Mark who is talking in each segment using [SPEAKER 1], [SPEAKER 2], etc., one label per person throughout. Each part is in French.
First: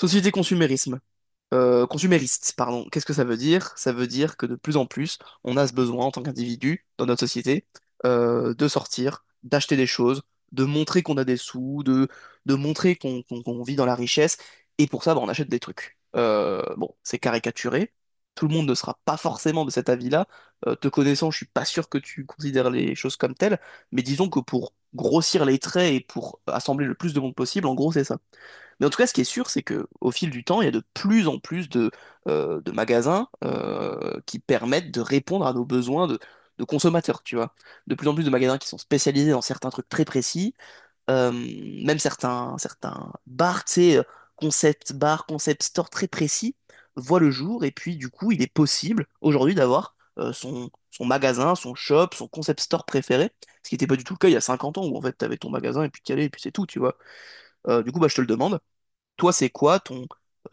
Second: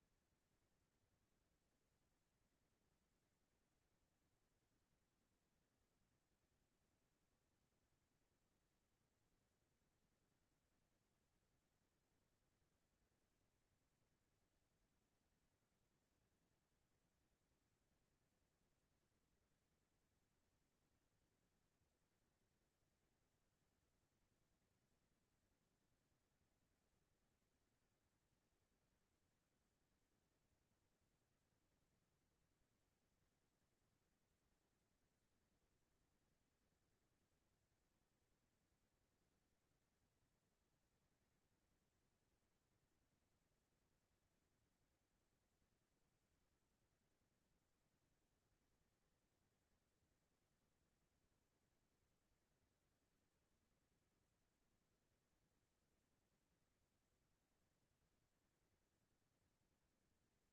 [SPEAKER 1] Société consumérisme. Consumériste, pardon. Qu'est-ce que ça veut dire? Ça veut dire que de plus en plus, on a ce besoin en tant qu'individu dans notre société de sortir, d'acheter des choses, de montrer qu'on a des sous, de montrer qu'on vit dans la richesse. Et pour ça, bah, on achète des trucs. Bon, c'est caricaturé. Tout le monde ne sera pas forcément de cet avis-là. Te connaissant, je suis pas sûr que tu considères les choses comme telles. Mais disons que pour grossir les traits et pour assembler le plus de monde possible, en gros, c'est ça. Mais en tout cas, ce qui est sûr, c'est que au fil du temps, il y a de plus en plus de magasins qui permettent de répondre à nos besoins de consommateurs, tu vois. De plus en plus de magasins qui sont spécialisés dans certains trucs très précis, euh, même certains bars, tu sais, concept bar, concept store très précis, voient le jour. Et puis, du coup, il est possible aujourd'hui d'avoir son magasin, son shop, son concept store préféré, ce qui n'était pas du tout le cas il y a 50 ans où en fait, tu avais ton magasin et puis t'y allais et puis c'est tout, tu vois. Du coup, bah, je te le demande. Toi, c'est quoi ton,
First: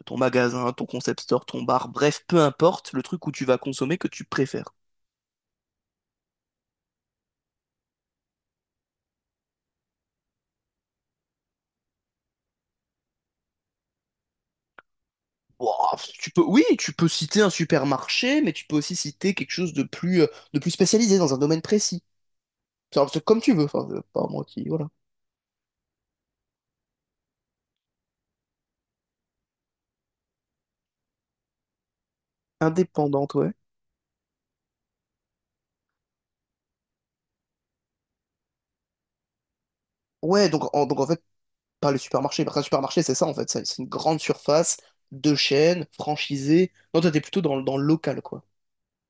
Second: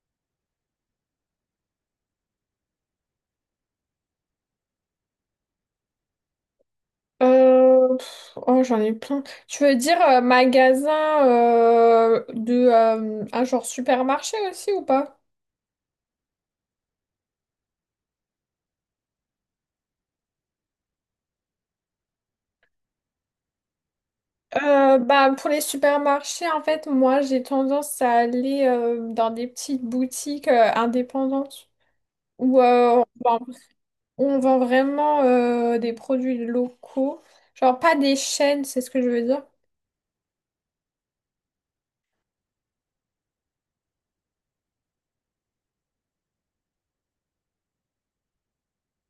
[SPEAKER 1] ton magasin, ton concept store, ton bar, bref, peu importe, le truc où tu vas consommer que tu préfères.
[SPEAKER 2] J'en ai plein. Tu veux dire magasin de un genre supermarché aussi ou pas?
[SPEAKER 1] Ouah, tu peux, oui, tu peux citer un supermarché, mais tu peux aussi citer quelque chose de plus spécialisé dans un domaine précis. C'est comme tu veux, enfin, pas moi qui, voilà.
[SPEAKER 2] Pour les supermarchés, en fait, moi, j'ai tendance à aller dans des petites boutiques indépendantes où euh, on
[SPEAKER 1] Indépendante,
[SPEAKER 2] vend,
[SPEAKER 1] ouais.
[SPEAKER 2] on vend vraiment des produits locaux. Genre, pas des chaînes, c'est ce que je veux dire.
[SPEAKER 1] Ouais, donc en fait, pas le supermarché. Parce qu'un supermarché, c'est ça, en fait. C'est une grande surface, deux chaînes, franchisée. Non, toi, t'es plutôt dans le local, quoi.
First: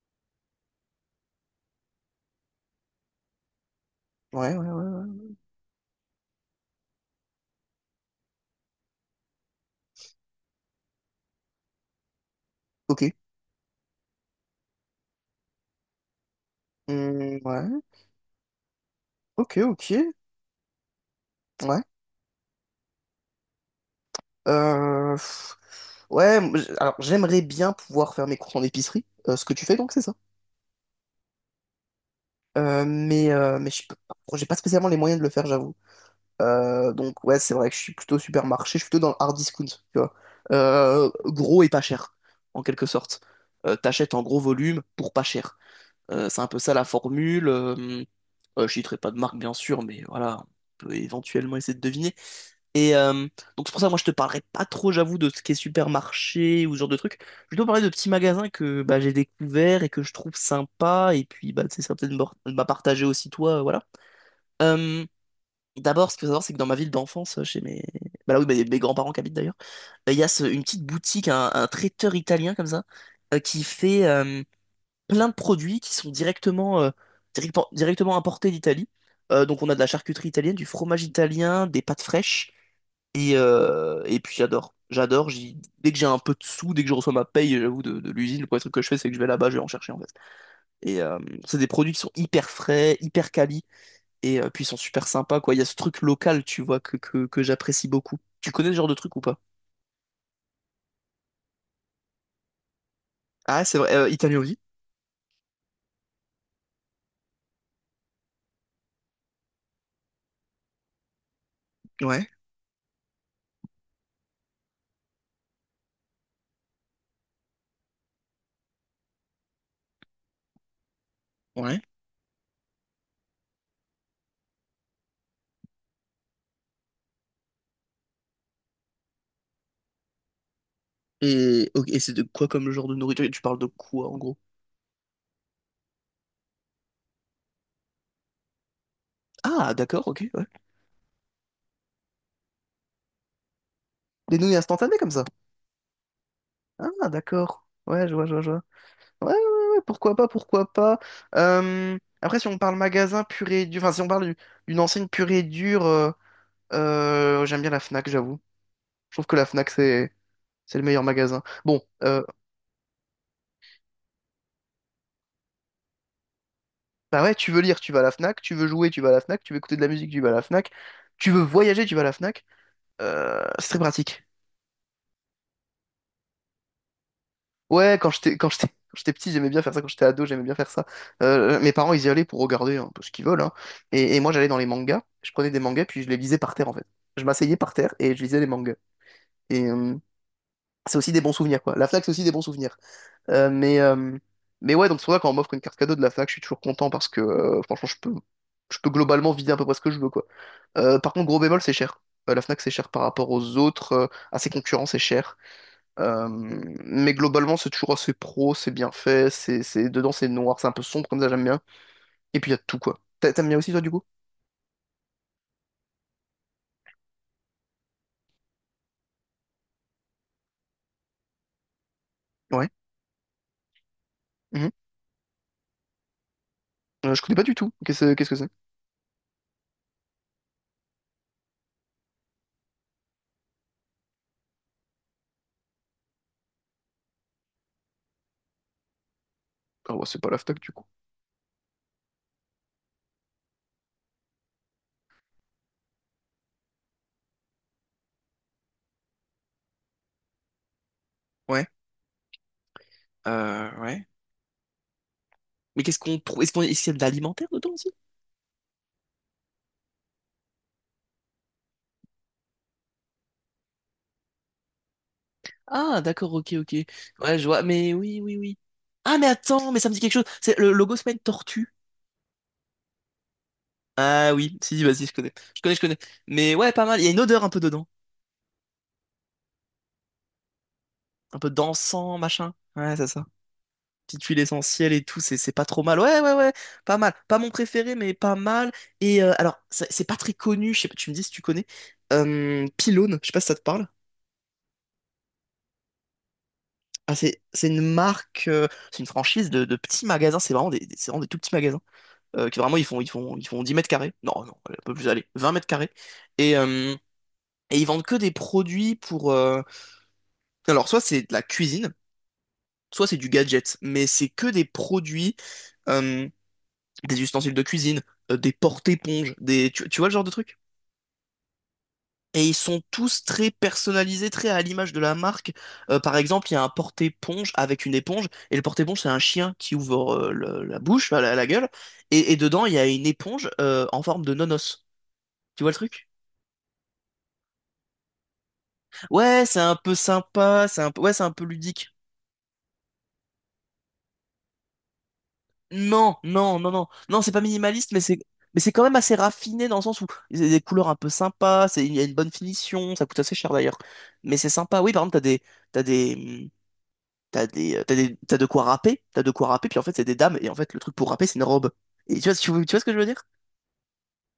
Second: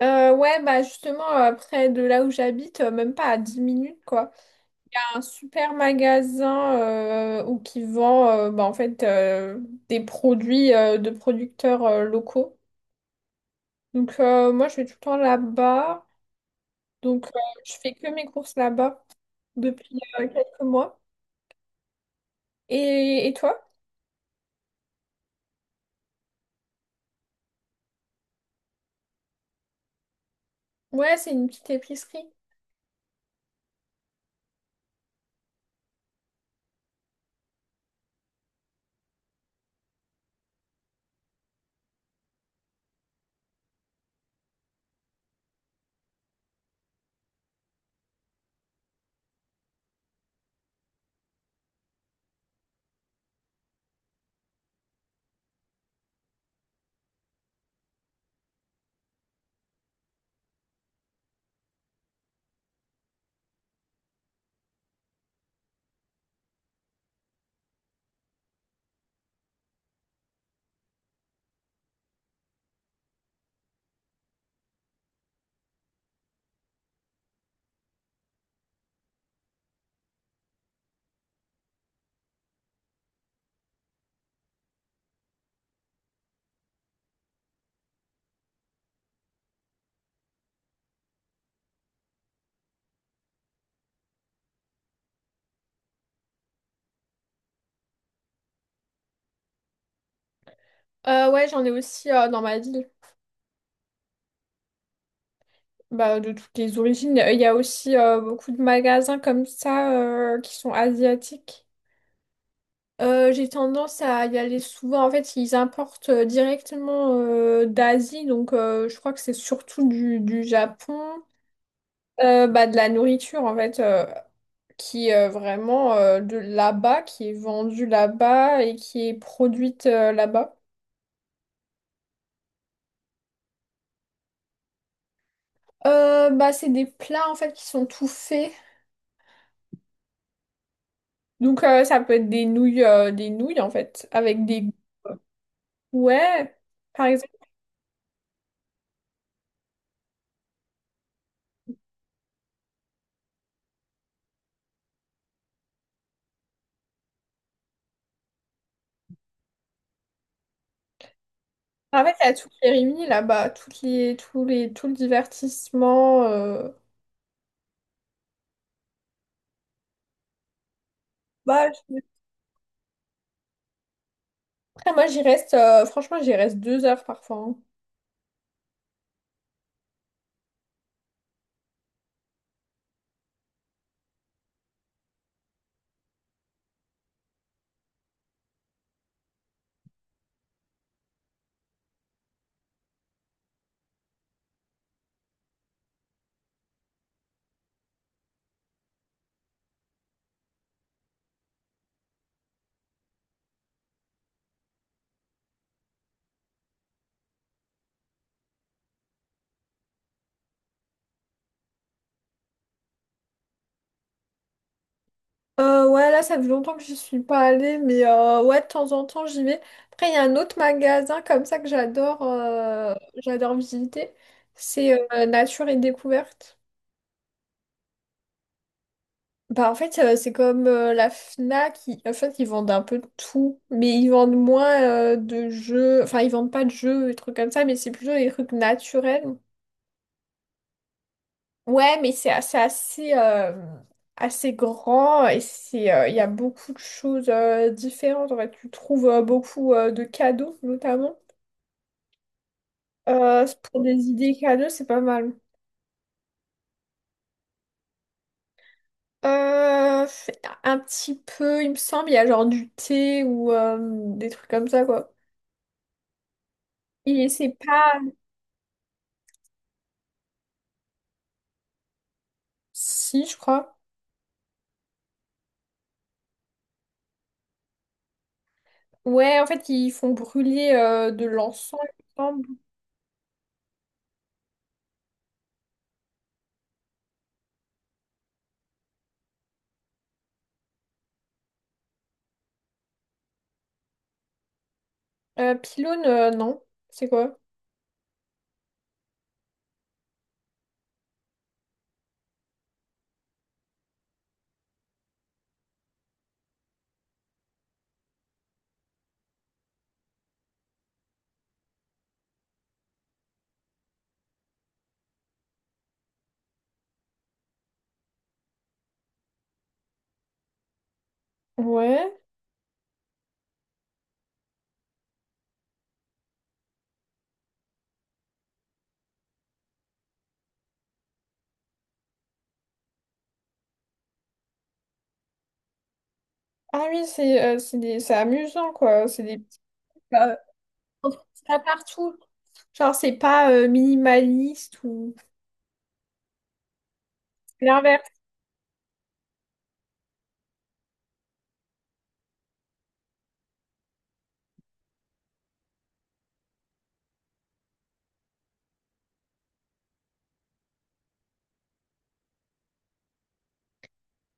[SPEAKER 2] Ouais, bah, justement, près de là où j'habite, même pas à 10 minutes, quoi.
[SPEAKER 1] Ouais, ouais, ouais,
[SPEAKER 2] Un
[SPEAKER 1] ouais.
[SPEAKER 2] super magasin où qui vend en fait des produits de producteurs locaux.
[SPEAKER 1] Ok.
[SPEAKER 2] Moi je vais tout le temps là-bas. Donc euh, je
[SPEAKER 1] Ouais.
[SPEAKER 2] fais que mes courses là-bas
[SPEAKER 1] Ok, ok.
[SPEAKER 2] depuis quelques mois.
[SPEAKER 1] Ouais.
[SPEAKER 2] Et toi?
[SPEAKER 1] Euh, pff, ouais, moi, alors j'aimerais bien pouvoir faire mes courses en épicerie, ce que tu fais donc, c'est ça?
[SPEAKER 2] Ouais, c'est une petite épicerie.
[SPEAKER 1] Mais je peux pas- j'ai pas spécialement les moyens de le faire, j'avoue. Donc ouais, c'est vrai que je suis plutôt supermarché, je suis plutôt dans le hard discount, tu vois. Gros et pas cher, en quelque sorte. T'achètes en gros volume pour pas cher. C'est un peu ça la formule. Je citerai pas de marque, bien sûr, mais voilà, on peut éventuellement essayer de deviner. Et donc c'est pour ça que moi je te parlerai pas trop j'avoue de ce qui est supermarché ou ce genre de truc. Je vais plutôt parler de petits magasins que bah, j'ai découverts et que je trouve sympa et puis bah tu sais, ça va peut-être m'a partagé aussi toi voilà. Euh, d'abord ce qu'il faut savoir c'est que dans ma ville d'enfance chez mes bah là oui bah, mes grands-parents qui habitent d'ailleurs il y a une petite boutique un traiteur italien comme ça qui fait plein de produits qui sont directement importés d'Italie. Donc on a de la charcuterie italienne, du fromage italien, des pâtes fraîches. Et puis j'adore. J'adore. Dès que j'ai un peu de sous, dès que je reçois ma paye, j'avoue, de l'usine, le premier truc que je fais, c'est que je vais là-bas, je vais en chercher en fait. Et c'est des produits qui sont hyper frais, hyper quali, et puis ils sont super sympas, quoi. Il y a ce truc local, tu vois, que j'apprécie beaucoup. Tu connais ce genre de truc ou pas?
[SPEAKER 2] Ouais, j'en ai aussi dans ma ville.
[SPEAKER 1] Ah, c'est vrai. Italien aussi?
[SPEAKER 2] Bah, de toutes les origines. Il y a aussi beaucoup de magasins comme ça qui sont asiatiques.
[SPEAKER 1] Ouais,
[SPEAKER 2] J'ai tendance à y aller souvent. En fait, ils importent directement d'Asie, donc je crois que c'est surtout du Japon.
[SPEAKER 1] ouais.
[SPEAKER 2] De la nourriture en fait, qui est vraiment de là-bas, qui est vendue là-bas et qui est produite là-bas.
[SPEAKER 1] Et, ok, et c'est de quoi comme genre de nourriture? Tu parles de quoi en gros?
[SPEAKER 2] C'est des plats en fait qui sont tout faits.
[SPEAKER 1] Ah, d'accord, ok, ouais.
[SPEAKER 2] Ça peut être des nouilles, des nouilles en fait,
[SPEAKER 1] Des
[SPEAKER 2] avec
[SPEAKER 1] nouilles
[SPEAKER 2] des
[SPEAKER 1] instantanées comme ça.
[SPEAKER 2] ouais, par
[SPEAKER 1] Ah,
[SPEAKER 2] exemple.
[SPEAKER 1] d'accord. Ouais, je vois, je vois, je vois. Ouais, ouais, ouais, pourquoi pas, pourquoi pas. Après, si on parle magasin pur et dur, enfin, si on parle d'une enseigne pure et dure, j'aime bien la Fnac, j'avoue. Je trouve que la Fnac, c'est le meilleur magasin. Bon,
[SPEAKER 2] En fait, il y a tout les est là-bas, toutes les, tous les, tout le divertissement.
[SPEAKER 1] bah ouais, tu veux lire, tu vas à la Fnac, tu veux jouer, tu vas à la Fnac, tu veux écouter de la musique, tu vas à la Fnac, tu veux
[SPEAKER 2] Bah,
[SPEAKER 1] voyager, tu vas
[SPEAKER 2] je-
[SPEAKER 1] à la Fnac. C'est très pratique.
[SPEAKER 2] Après, moi, j'y reste, franchement, j'y reste 2 heures parfois, hein.
[SPEAKER 1] Ouais, quand j'étais petit, j'aimais bien faire ça. Quand j'étais ado, j'aimais bien faire ça. Mes parents, ils y allaient pour regarder un peu ce qu'ils veulent, hein. Et moi, j'allais dans les mangas. Je prenais des mangas, puis je les lisais par terre, en fait. Je m'asseyais par terre et je lisais les mangas. Et c'est aussi des bons souvenirs, quoi. La Fnac, c'est aussi des bons souvenirs. Euh, mais euh, mais ouais, donc c'est pour ça quand on m'offre une carte cadeau de la Fnac, je suis toujours content parce que franchement, je peux globalement vider à peu près ce que je veux, quoi. Par contre, gros bémol, c'est cher. La Fnac, c'est cher par rapport aux autres. À ses concurrents, c'est cher. Euh, mais globalement, c'est toujours assez pro, c'est bien fait, dedans c'est noir, c'est un peu sombre comme ça, j'aime bien. Et puis il y a tout quoi. T'aimes bien aussi toi du coup?
[SPEAKER 2] Ouais, là, ça fait longtemps que j'y suis pas allée, mais ouais, de temps en temps, j'y vais. Après, il y a un autre magasin comme ça que
[SPEAKER 1] Ouais.
[SPEAKER 2] j'adore visiter.
[SPEAKER 1] Mhm.
[SPEAKER 2] C'est Nature et Découverte.
[SPEAKER 1] Je connais pas du tout. Qu'est-ce que c'est?
[SPEAKER 2] Bah, en fait, c'est comme la Fnac. En fait, ils vendent un peu de tout, mais ils vendent moins de jeux. Enfin, ils vendent pas de jeux, des trucs comme ça, mais c'est plutôt des trucs naturels.
[SPEAKER 1] Ah ouais, c'est pas l'AFTAC du coup.
[SPEAKER 2] Ouais, mais c'est assez, assez grand et c'est, il y a beaucoup de choses différentes. En fait, tu trouves beaucoup de cadeaux, notamment.
[SPEAKER 1] Ouais.
[SPEAKER 2] Euh, pour des idées cadeaux, c'est pas mal. Euh, un petit peu, il me semble, il y a genre du thé ou des trucs comme ça, quoi.
[SPEAKER 1] Ah, d'accord, ok, ok.
[SPEAKER 2] Et
[SPEAKER 1] Ouais, je
[SPEAKER 2] c'est
[SPEAKER 1] vois, mais
[SPEAKER 2] pas...
[SPEAKER 1] oui, oui, oui. Ah, mais attends, mais ça me dit quelque chose. C'est le logo, c'est pas une tortue.
[SPEAKER 2] Si, je crois.
[SPEAKER 1] Ah oui, si, si, vas-y, je connais. Je connais, je connais. Mais ouais, pas mal. Il y a une odeur un peu dedans.
[SPEAKER 2] Ouais, en fait, ils font brûler de
[SPEAKER 1] Un peu
[SPEAKER 2] l'encens, il me
[SPEAKER 1] d'encens,
[SPEAKER 2] semble.
[SPEAKER 1] machin. Ouais, c'est ça. Petite huile essentielle et tout, c'est pas trop mal. Ouais, ouais, ouais, pas mal. Pas mon préféré, mais pas mal. Et alors, c'est pas très connu, je sais pas, tu me dis si tu connais. Pylone, je sais pas si ça te parle.
[SPEAKER 2] Pylône, non. C'est
[SPEAKER 1] Ah,
[SPEAKER 2] quoi?
[SPEAKER 1] c'est une marque, c'est une franchise de petits magasins, c'est vraiment c'est vraiment des tout petits magasins. Qui vraiment, ils font 10 mètres carrés. Non, non, un peu plus, allez, 20 mètres carrés. Et, euh, et ils vendent que des produits pour... Alors, soit c'est de la cuisine, soit c'est du gadget, mais c'est que des produits... euh, des ustensiles de cuisine, des porte-éponges, des... Tu vois le genre de truc?
[SPEAKER 2] Ouais.
[SPEAKER 1] Et ils sont tous très personnalisés, très à l'image de la marque. Par exemple, il y a un porte-éponge avec une éponge, et le porte-éponge, c'est un chien qui ouvre la bouche, enfin, la gueule, et dedans, il y a une éponge en forme de nonos. Tu vois le truc?
[SPEAKER 2] Ah oui, c'est c'est amusant, quoi. C'est des
[SPEAKER 1] Ouais, c'est
[SPEAKER 2] petits
[SPEAKER 1] un peu
[SPEAKER 2] pas.
[SPEAKER 1] sympa, c'est un peu,
[SPEAKER 2] On
[SPEAKER 1] ouais, c'est
[SPEAKER 2] trouve
[SPEAKER 1] un peu
[SPEAKER 2] ça
[SPEAKER 1] ludique.
[SPEAKER 2] partout. Genre, c'est pas minimaliste ou
[SPEAKER 1] Non, non, non, non, non, c'est pas
[SPEAKER 2] c'est
[SPEAKER 1] minimaliste, mais
[SPEAKER 2] l'inverse.
[SPEAKER 1] c'est, mais c'est quand même assez raffiné dans le sens où il y a des couleurs un peu sympas, il y a une bonne finition, ça coûte assez cher d'ailleurs, mais c'est sympa. Oui, par exemple, t'as des, mm, t'as de quoi râper, puis en fait c'est des dames, et en fait le truc pour râper c'est une robe. Et tu vois, tu vois ce que je veux dire?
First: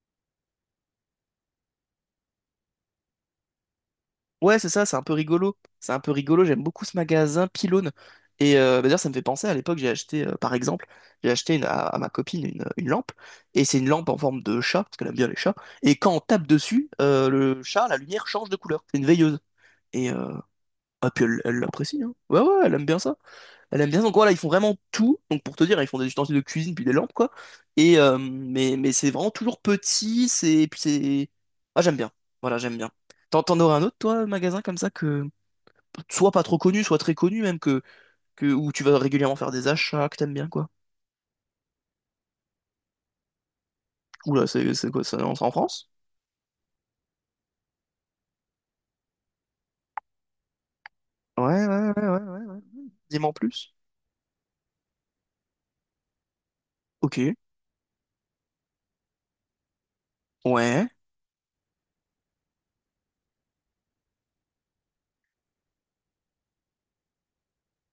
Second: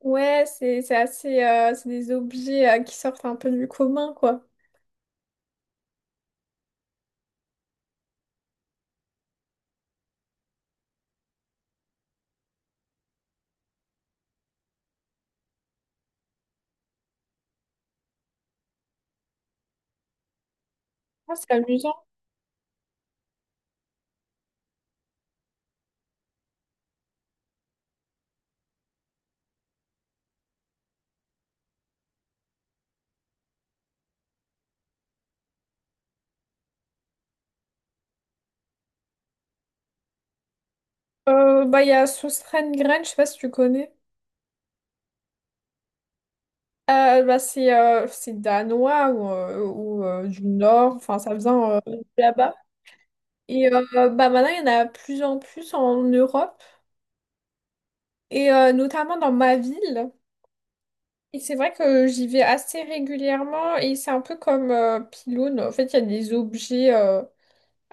[SPEAKER 2] Ouais, c'est assez, c'est des objets qui sortent un peu du commun, quoi.
[SPEAKER 1] Ouais, c'est ça, c'est un peu rigolo. C'est un peu rigolo, j'aime beaucoup ce magasin Pylône. Et bah, d'ailleurs, ça me fait penser, à l'époque, j'ai acheté, par exemple, j'ai acheté à ma copine une lampe, et c'est une lampe en forme de chat, parce qu'elle aime bien les chats, et quand on tape dessus, le chat, la lumière change de couleur. C'est une veilleuse. Et, euh, ah, puis
[SPEAKER 2] Ah,
[SPEAKER 1] elle
[SPEAKER 2] c'est
[SPEAKER 1] elle
[SPEAKER 2] amusant.
[SPEAKER 1] l'apprécie, hein. Ouais, ouais, elle aime bien ça. Elle aime bien, ça. Donc voilà, ils font vraiment tout. Donc pour te dire, ils font des ustensiles de cuisine, puis des lampes, quoi. Mais c'est vraiment toujours petit, c'est, puis c'est... Ah, j'aime bien. Voilà, j'aime bien. T'en aurais un autre, toi, magasin comme ça que soit pas trop connu, soit très connu même, où tu vas régulièrement faire des achats que t'aimes bien, quoi.
[SPEAKER 2] Il y a Sostengren, je sais pas si tu connais.
[SPEAKER 1] Oula, c'est quoi, ça c'est en France?
[SPEAKER 2] C'est danois ou du Nord. Enfin, ça
[SPEAKER 1] Ouais,
[SPEAKER 2] vient
[SPEAKER 1] ouais,
[SPEAKER 2] de
[SPEAKER 1] ouais, ouais, ouais.
[SPEAKER 2] là-bas.
[SPEAKER 1] Ouais. Dis-moi en
[SPEAKER 2] Et
[SPEAKER 1] plus.
[SPEAKER 2] euh, Maintenant, il y en a plus en plus en Europe.
[SPEAKER 1] Ok.
[SPEAKER 2] Notamment dans ma ville.
[SPEAKER 1] Ouais.
[SPEAKER 2] Et c'est vrai que j'y vais assez régulièrement et c'est un peu comme Pilone. En fait, il y a des objets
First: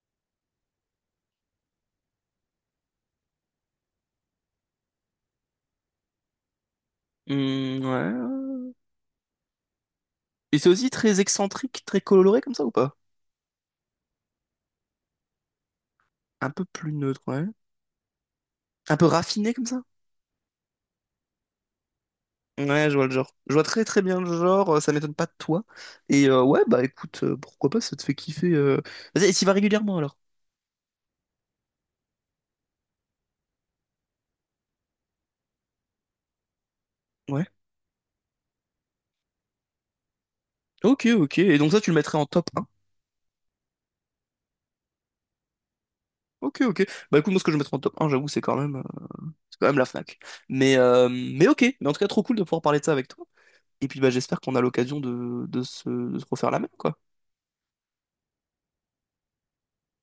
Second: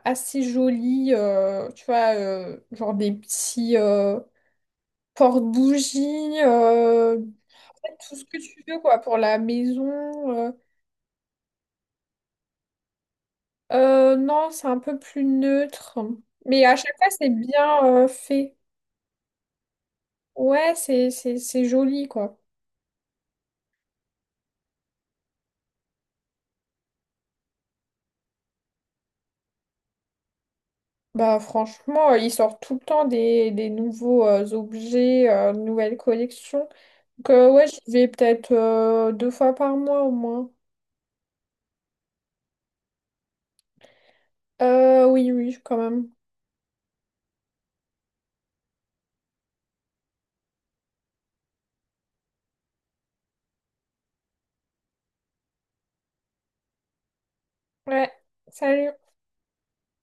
[SPEAKER 2] assez jolis, tu vois, genre des petits porte-bougies, en
[SPEAKER 1] Hmm,
[SPEAKER 2] fait, tout ce que
[SPEAKER 1] ouais.
[SPEAKER 2] tu veux, quoi, pour la maison. euh.
[SPEAKER 1] Et c'est aussi très excentrique, très coloré comme ça ou pas?
[SPEAKER 2] Non, c'est un peu plus neutre.
[SPEAKER 1] Un peu
[SPEAKER 2] Mais à
[SPEAKER 1] plus
[SPEAKER 2] chaque fois,
[SPEAKER 1] neutre,
[SPEAKER 2] c'est
[SPEAKER 1] ouais.
[SPEAKER 2] bien fait.
[SPEAKER 1] Un peu raffiné comme ça?
[SPEAKER 2] Ouais, c'est joli, quoi.
[SPEAKER 1] Ouais, je vois le genre. Je vois très très bien le genre, ça m'étonne pas de toi. Et ouais, bah écoute, pourquoi pas, ça te fait kiffer. Vas-y, et t'y vas régulièrement alors?
[SPEAKER 2] Bah franchement, ils sortent tout le temps des nouveaux objets, nouvelles collections. Donc,
[SPEAKER 1] Ouais.
[SPEAKER 2] ouais, j'y vais peut-être 2 fois par mois au moins.
[SPEAKER 1] Ok, ok. Et donc ça, tu le mettrais en top un?
[SPEAKER 2] Oui, oui, quand même.
[SPEAKER 1] Ok, ok. Bah écoute, moi ce que je mettrais en top un j'avoue, c'est quand même. C'est quand même la Fnac. Mais ok, mais en tout cas, trop cool de pouvoir parler de ça avec toi. Et puis bah, j'espère qu'on a l'occasion de se refaire la même, quoi.
[SPEAKER 2] Ouais, salut.